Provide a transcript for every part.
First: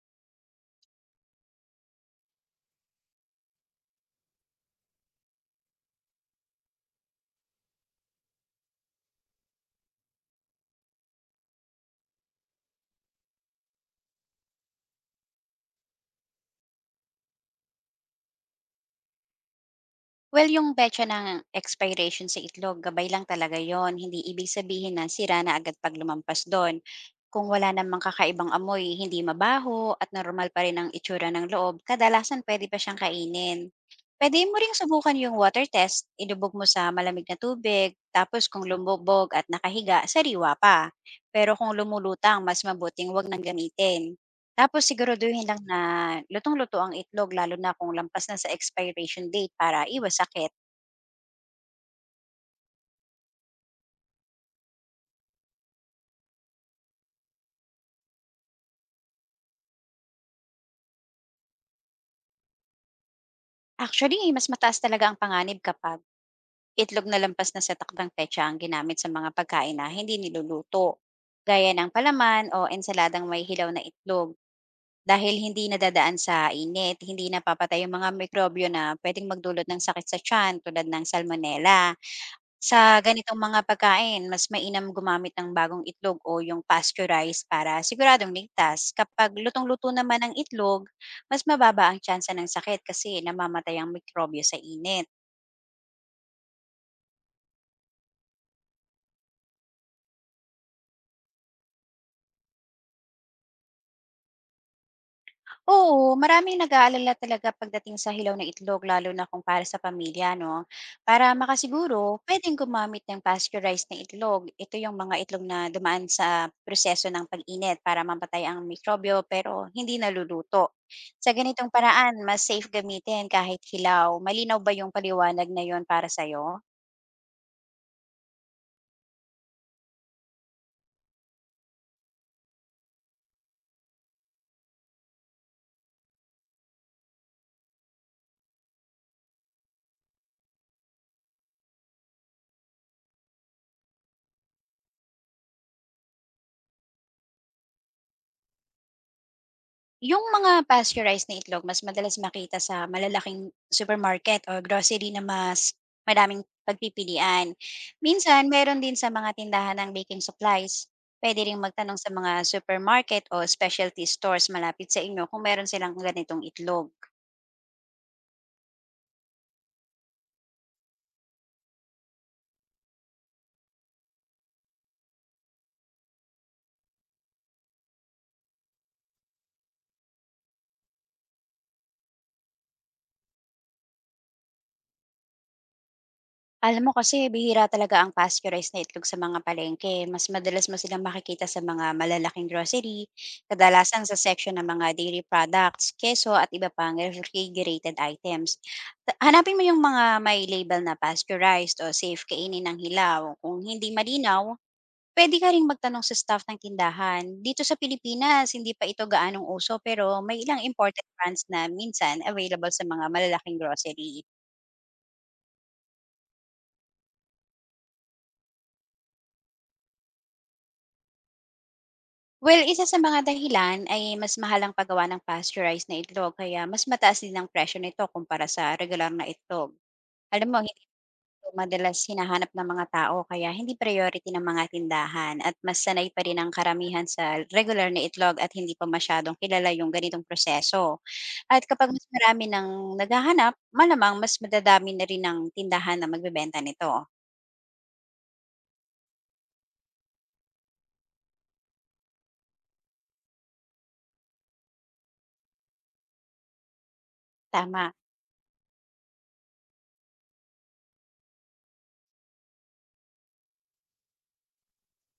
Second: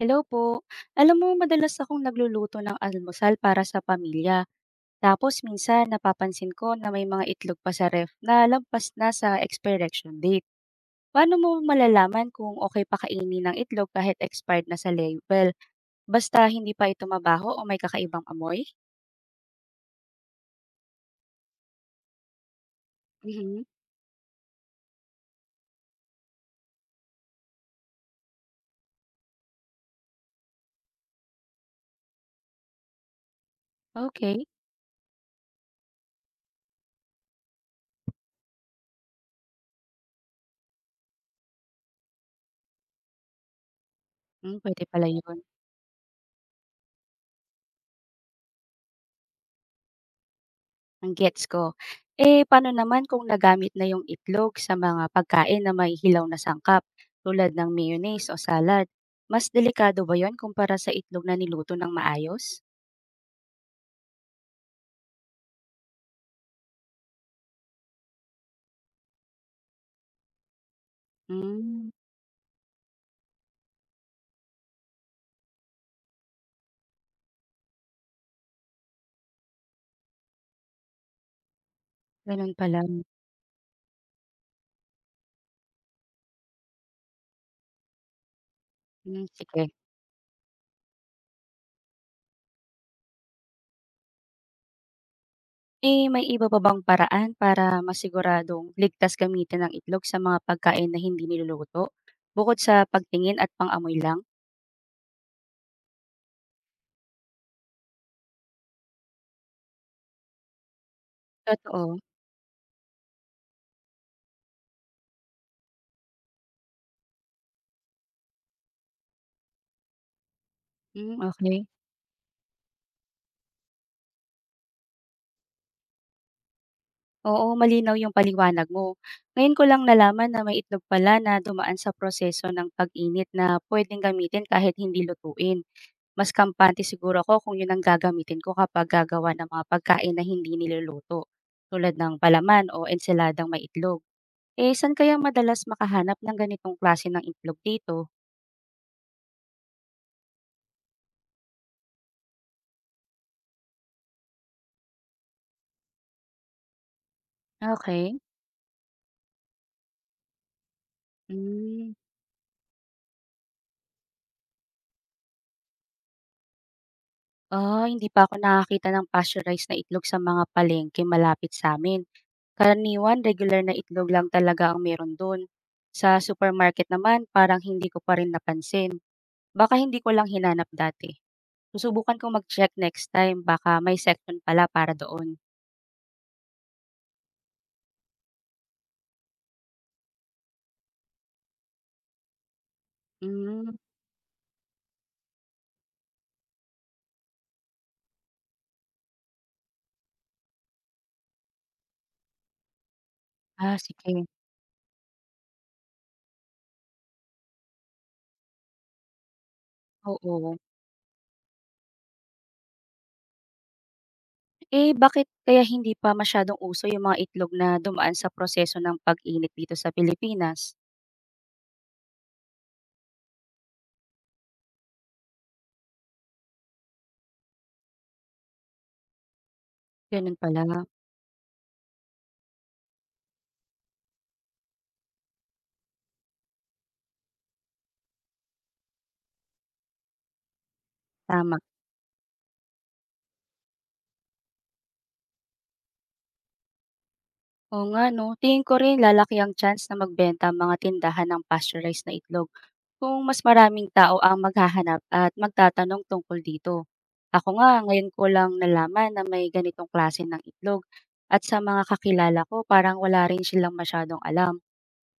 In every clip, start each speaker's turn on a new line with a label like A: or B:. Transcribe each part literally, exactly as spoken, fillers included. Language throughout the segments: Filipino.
A: Hello po. Alam mo, madalas akong nagluluto ng almusal para sa pamilya. Tapos minsan napapansin ko na may mga itlog pa sa ref na lampas na sa expiration date. Paano mo malalaman kung okay pa kainin ng itlog kahit expired na sa label? Basta hindi pa ito mabaho o may kakaibang amoy?
B: Well, yung betya ng expiration sa itlog, gabay lang talaga
A: Mhm.
B: yon. Hindi ibig sabihin na sira na agad pag lumampas doon. Kung wala namang kakaibang amoy, hindi mabaho at normal pa rin ang itsura ng loob, kadalasan pwede pa siyang kainin. Pwede
A: Okay.
B: mo ring subukan yung water test, ilubog mo sa malamig na tubig, tapos kung lumubog at nakahiga, sariwa pa. Pero kung lumulutang, mas mabuting wag nang gamitin.
A: Hmm,
B: Tapos
A: pwede pala yun.
B: siguraduhin lang na lutong-luto ang itlog lalo na kung lampas na sa expiration date para iwas sakit.
A: ang gets ko. Eh, paano naman kung nagamit na yung itlog sa mga pagkain na may hilaw na sangkap tulad ng mayonnaise o salad? Mas delikado ba yun kumpara sa itlog na niluto ng maayos?
B: Actually, mas mataas talaga ang panganib kapag itlog na lampas na sa takdang petsa ang ginamit sa mga pagkain na hindi niluluto, gaya
A: Hmm,
B: ng palaman o ensaladang may hilaw na itlog. Dahil hindi nadadaan sa init, hindi napapatay yung mga mikrobyo na pwedeng magdulot ng sakit sa tiyan tulad ng salmonella.
A: ganun
B: Sa
A: pala.
B: ganitong mga pagkain, mas mainam gumamit ng bagong itlog o yung pasteurized para siguradong ligtas.
A: Hmm,
B: Kapag
A: sige.
B: lutong-luto naman ang itlog, mas mababa ang tsansa ng sakit kasi namamatay ang mikrobyo sa init.
A: Eh, may iba pa bang paraan para masiguradong ligtas gamitin ng itlog sa mga pagkain na hindi niluluto? Bukod sa pagtingin at pang-amoy lang?
B: Oo, maraming nag-aalala talaga pagdating sa hilaw na itlog lalo na kung para sa pamilya, 'no? Para
A: Totoo.
B: makasiguro, puwedeng gumamit ng pasteurized na itlog. Ito yung mga itlog na dumaan sa proseso ng pag-init para mamatay ang mikrobyo pero hindi naluluto.
A: Hmm,
B: Sa
A: okay.
B: ganitong paraan, mas safe gamitin kahit hilaw. Malinaw ba yung paliwanag na yon para sa'yo?
A: Oo, malinaw yung paliwanag mo. Ngayon ko lang nalaman na may itlog pala na dumaan sa proseso ng pag-init na pwedeng gamitin kahit hindi lutuin. Mas kampante siguro ako kung yun ang gagamitin ko kapag gagawa ng mga pagkain na hindi niluluto, tulad ng palaman o ensaladang may itlog. Eh, saan kaya madalas makahanap ng ganitong klase ng itlog dito?
B: Yung mga pasteurized na itlog mas madalas makita sa malalaking supermarket o grocery na mas madaming pagpipilian.
A: Okay.
B: Minsan meron din sa mga tindahan ng baking supplies. Pwede ring
A: Mm.
B: magtanong sa mga supermarket o specialty stores malapit sa inyo kung meron silang ganitong itlog.
A: Ah, hindi pa ako nakakita ng pasteurized na itlog sa mga palengke malapit sa sa'min. Karaniwan, regular na itlog lang talaga ang meron doon. Sa supermarket naman, parang hindi ko pa rin napansin. Baka hindi ko lang hinanap dati. Susubukan kong mag-check next time, baka may section pala para doon.
B: Alam mo kasi bihira talaga ang pasteurized na itlog sa mga palengke. Mas madalas mo silang makikita sa mga malalaking grocery,
A: Hmm,
B: kadalasan sa section ng mga dairy products, keso at iba pang refrigerated items. Ta- Hanapin mo yung mga may label na pasteurized o safe kainin ng hilaw. Kung
A: ah,
B: hindi
A: sige.
B: malinaw, pwede ka ring magtanong sa staff ng tindahan. Dito sa Pilipinas, hindi pa ito gaanong uso pero may
A: Oo.
B: ilang imported brands na minsan available sa mga malalaking grocery.
A: Eh, bakit kaya hindi pa masyadong uso yung mga itlog na dumaan sa proseso ng pag-init dito sa Pilipinas?
B: Well, isa sa mga dahilan ay mas mahal ang paggawa ng pasteurized na itlog kaya mas mataas din ang presyo nito kumpara sa regular na itlog.
A: Ganun
B: Alam mo, hindi
A: pala,
B: ito madalas hinahanap ng mga tao kaya hindi priority ng mga tindahan at mas sanay pa rin ang karamihan sa regular na itlog at hindi pa masyadong kilala yung ganitong proseso.
A: tama.
B: At kapag mas marami ng naghahanap, malamang mas madadami na rin ang tindahan na magbebenta nito.
A: Oo nga 'no, tingin ko rin lalaki ang chance na magbenta ang mga tindahan ng pasteurized na itlog kung mas maraming tao ang maghahanap at magtatanong tungkol dito. Ako nga
B: Tama.
A: ngayon ko lang nalaman na may ganitong klase ng itlog at sa mga kakilala ko parang wala rin silang masyadong alam.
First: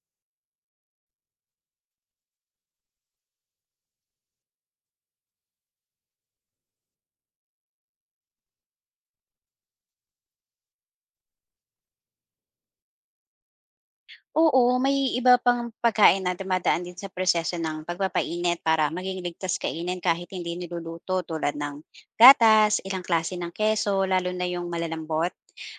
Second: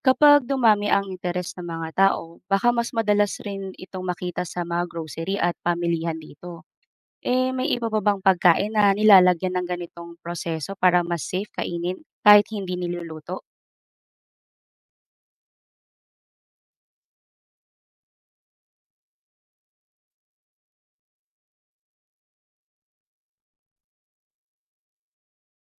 A: Kapag dumami ang interes ng mga tao, baka mas madalas rin itong makita sa mga grocery at pamilihan dito. Eh, may iba pa bang pagkain na nilalagyan ng ganitong proseso para mas safe kainin kahit hindi niluluto?
B: Oo, may iba pang pagkain na dumadaan din sa proseso ng pagpapainit para maging ligtas kainin kahit hindi niluluto tulad ng gatas, ilang klase ng keso, lalo na yung malalambot,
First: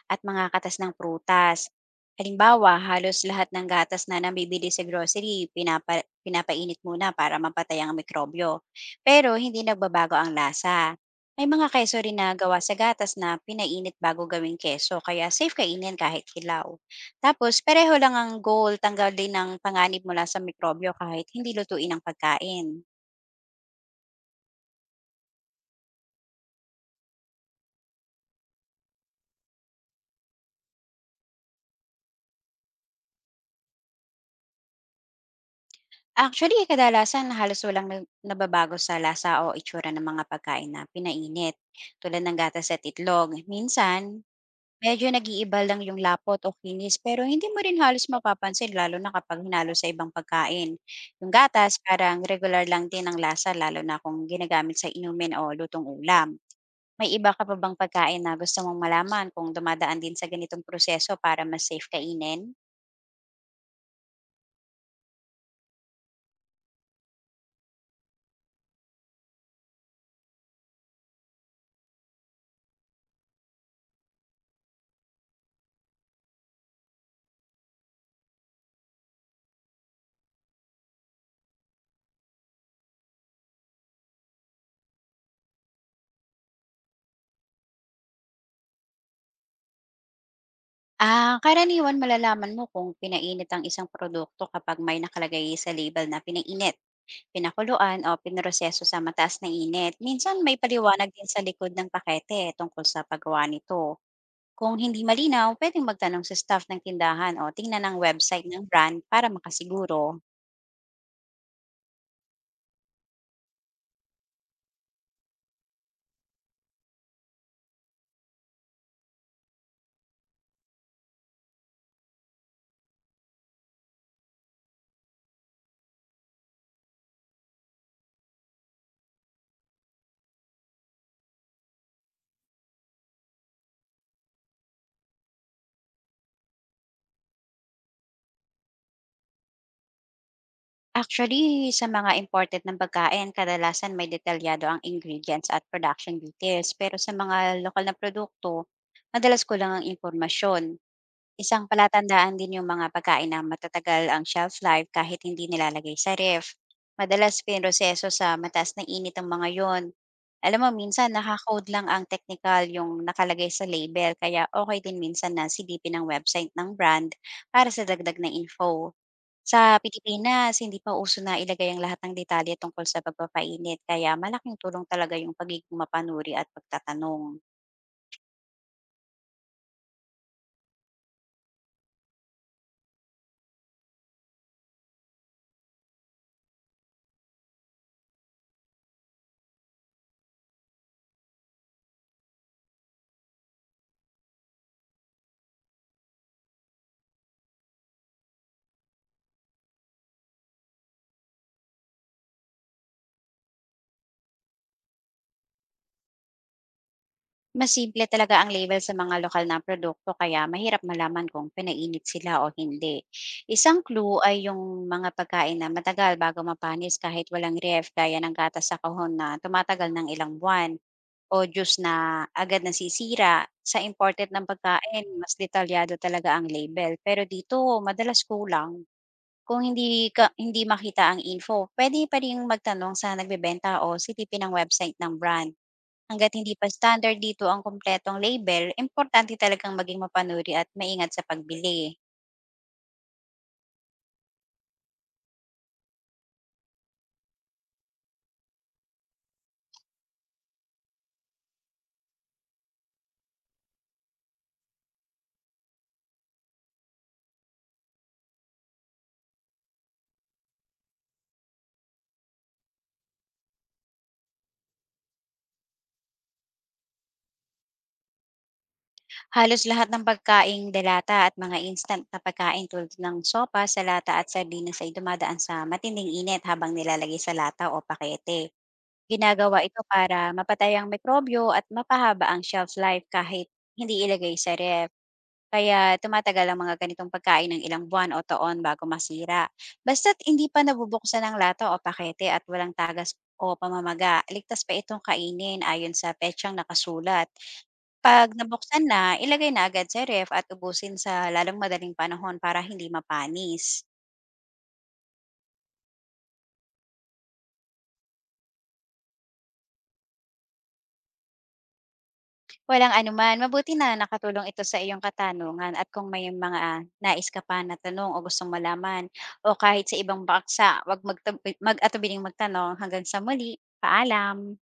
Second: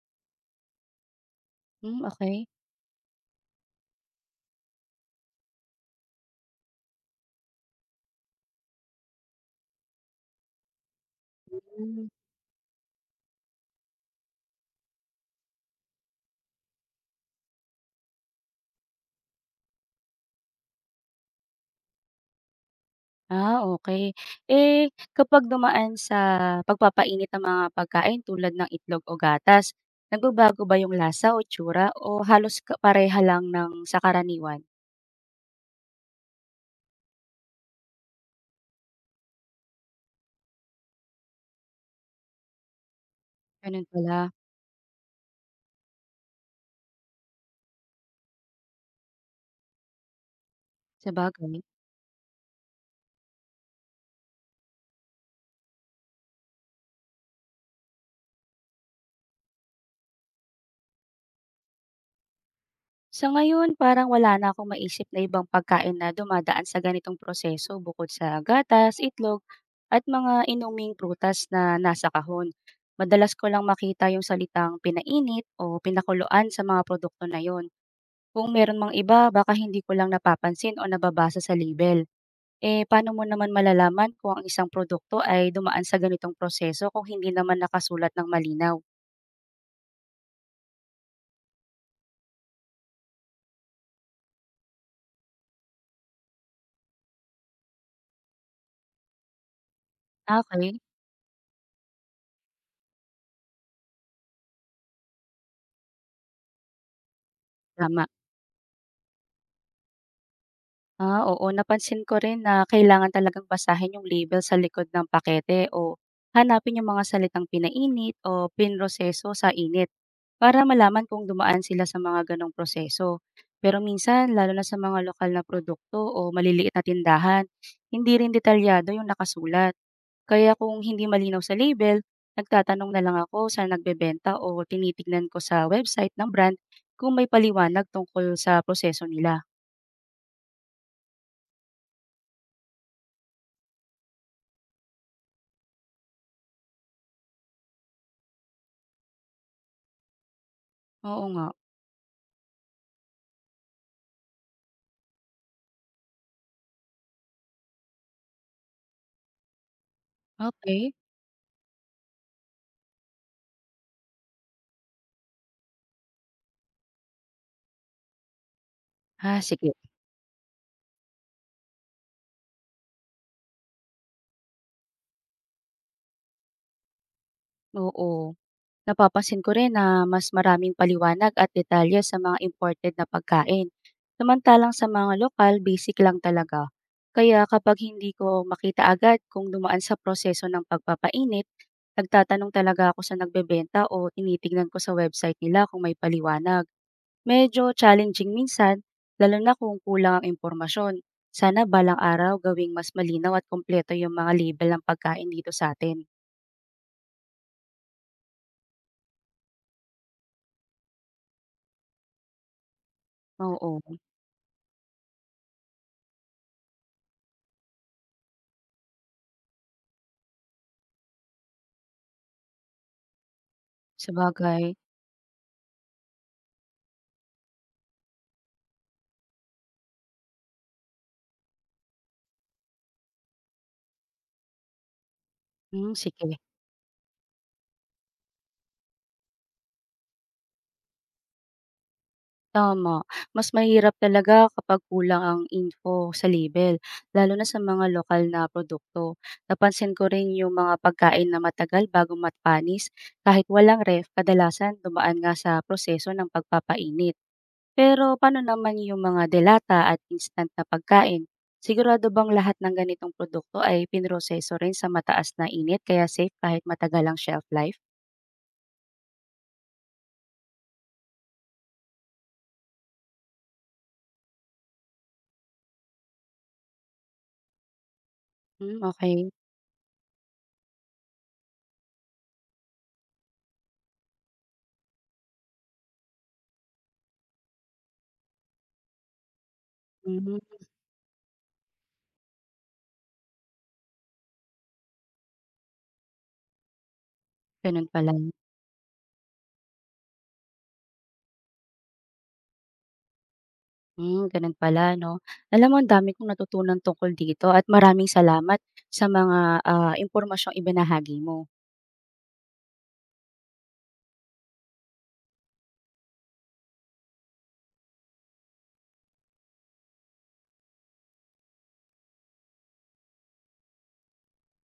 B: at mga katas ng prutas.
A: Hmm, okey.
B: Halimbawa, halos lahat ng gatas na nabibili sa grocery, pinapa, pinapainit muna para mapatay ang mikrobyo. Pero hindi nagbabago ang lasa. May mga keso
A: Hmm.
B: rin na gawa sa gatas na pinainit bago gawing keso, kaya safe kainin kahit hilaw. Tapos pareho lang ang goal, tanggal din ang panganib mula sa mikrobyo kahit hindi lutuin ang pagkain.
A: Ah, okey. Eh, kapag dumaan sa pagpapainit ng mga pagkain tulad ng itlog o gatas, nagbabago ba yung lasa o itsura o halos ka pareha lang ng sa karaniwan?
B: Actually, kadalasan halos walang nag- nababago sa lasa o itsura ng mga pagkain na pinainit, tulad ng gatas at itlog.
A: Ganun
B: Minsan,
A: pala,
B: medyo nag-iiba lang yung lapot o kinis pero hindi mo rin halos mapapansin lalo na kapag hinalo sa ibang pagkain. Yung
A: sabagay.
B: gatas, parang regular lang din ang lasa lalo na kung ginagamit sa inumin o lutong ulam. May iba ka pa bang pagkain na gusto mong malaman kung dumadaan din sa ganitong proseso para mas safe kainin?
A: Sa ngayon parang wala na akong maisip na ibang pagkain na dumadaan sa ganitong proseso bukod sa gatas, itlog at mga inuming prutas na nasa kahon. Madalas ko lang makita yung salitang pinainit o pinakuluan sa mga produkto na yun. Kung meron mang iba, baka hindi ko lang napapansin o nababasa sa label. Eh, paano mo naman malalaman kung ang isang produkto ay dumaan sa ganitong proseso kung hindi naman nakasulat ng malinaw?
B: Ah, karaniwan malalaman mo kung pinainit ang isang produkto kapag may nakalagay sa label na pinainit, pinakuluan o pinroseso sa mataas na init. Minsan
A: Ah,
B: may
A: okay,
B: paliwanag din sa likod ng pakete tungkol sa paggawa nito. Kung hindi malinaw, pwedeng magtanong sa staff ng tindahan o tingnan ang
A: tama.
B: website ng brand para makasiguro.
A: Ah, oo napansin ko rin na kailangan talagang basahin yung label sa likod ng pakete o hanapin yung mga salitang pinainit o pinroseso sa init para malaman kung dumaan sila sa mga ganong proseso. Pero minsan, lalo na sa mga lokal na produkto o maliliit na tindahan, hindi rin detalyado yung nakasulat. Kaya kung hindi malinaw sa label, nagtatanong na lang ako sa nagbebenta o tinitignan ko sa website ng brand kung may paliwanag tungkol sa proseso nila.
B: Actually, sa mga imported ng pagkain, kadalasan may detalyado ang ingredients at production details. Pero sa mga lokal na produkto, madalas kulang ang impormasyon.
A: Oo nga.
B: Isang palatandaan din yung mga pagkain na matatagal ang shelf life kahit hindi nilalagay sa ref. Madalas pinroseso sa mataas na init ang mga yon. Alam mo,
A: Okay.
B: minsan nakakode lang ang technical yung nakalagay sa label, kaya okay din minsan na silipin ang website ng brand para sa dagdag na info.
A: Ah,
B: Sa
A: sige.
B: Pilipinas, hindi pa uso na ilagay ang lahat ng detalye tungkol sa pagpapainit kaya malaking tulong talaga yung pagiging mapanuri at pagtatanong.
A: Oo. Napapansin ko rin na mas maraming paliwanag at detalye sa mga imported na pagkain. Samantalang sa mga lokal, basic lang talaga. Kaya kapag hindi ko makita agad kung dumaan sa proseso ng pagpapainit, nagtatanong talaga ako sa nagbebenta o tinitignan ko sa website nila kung may paliwanag. Medyo challenging minsan, lalo na kung kulang ang impormasyon. Sana balang araw gawing mas malinaw at kompleto yung mga label ng pagkain dito sa atin.
B: Mas simple talaga ang label sa mga lokal na produkto kaya mahirap malaman kung pinainit sila o hindi. Isang
A: Oo.
B: clue ay yung mga pagkain na matagal bago mapanis kahit walang ref gaya ng gatas sa kahon na tumatagal ng ilang buwan o juice na agad nasisira. Sa imported ng
A: Sabagay,
B: pagkain, mas detalyado talaga ang label. Pero dito, madalas kulang. Kung hindi ka hindi makita ang info, pwede pa ring magtanong sa nagbebenta o silipin ang website ng brand.
A: hmm,
B: Hangga't
A: sige,
B: hindi pa standard dito ang kumpletong label, importante talagang maging mapanuri at maingat sa pagbili.
A: tama. Mas mahirap talaga kapag kulang ang info sa label, lalo na sa mga lokal na produkto. Napansin ko rin yung mga pagkain na matagal bago matpanis, kahit walang ref, kadalasan dumaan nga sa proseso ng pagpapainit. Pero paano naman yung mga delata at instant na pagkain? Sigurado bang lahat ng ganitong produkto ay pinroseso rin sa mataas na init kaya safe kahit matagal ang shelf life?
B: Halos lahat ng pagkaing delata at mga instant na pagkain tulad ng sopa, salata at sardinas ay dumadaan sa matinding init habang nilalagay sa lata o pakete.
A: Hmm, okay.
B: Ginagawa ito para mapatay ang mikrobyo at mapahaba ang shelf life kahit hindi ilagay sa ref. Kaya tumatagal ang mga ganitong pagkain ng ilang buwan o taon bago masira. Basta't
A: Mhm,
B: hindi pa nabubuksan ang lata o pakete at walang tagas o pamamaga, ligtas pa itong kainin ayon sa petsang nakasulat.
A: ganun pala.
B: Pag nabuksan na, ilagay na agad sa ref at ubusin sa lalong madaling panahon para hindi mapanis.
A: Hmm, gano'n pala 'no. Alam mo ang dami kong natutunan tungkol dito at maraming salamat sa mga, ah, impormasyong ibinahagi mo.
B: Walang anuman. Mabuti na nakatulong ito sa iyong katanungan at kung may mga ah, nais ka pa na tanong o gustong malaman o kahit sa ibang baksa, wag magtab- mag-atubiling magtanong. Hanggang sa muli. Paalam.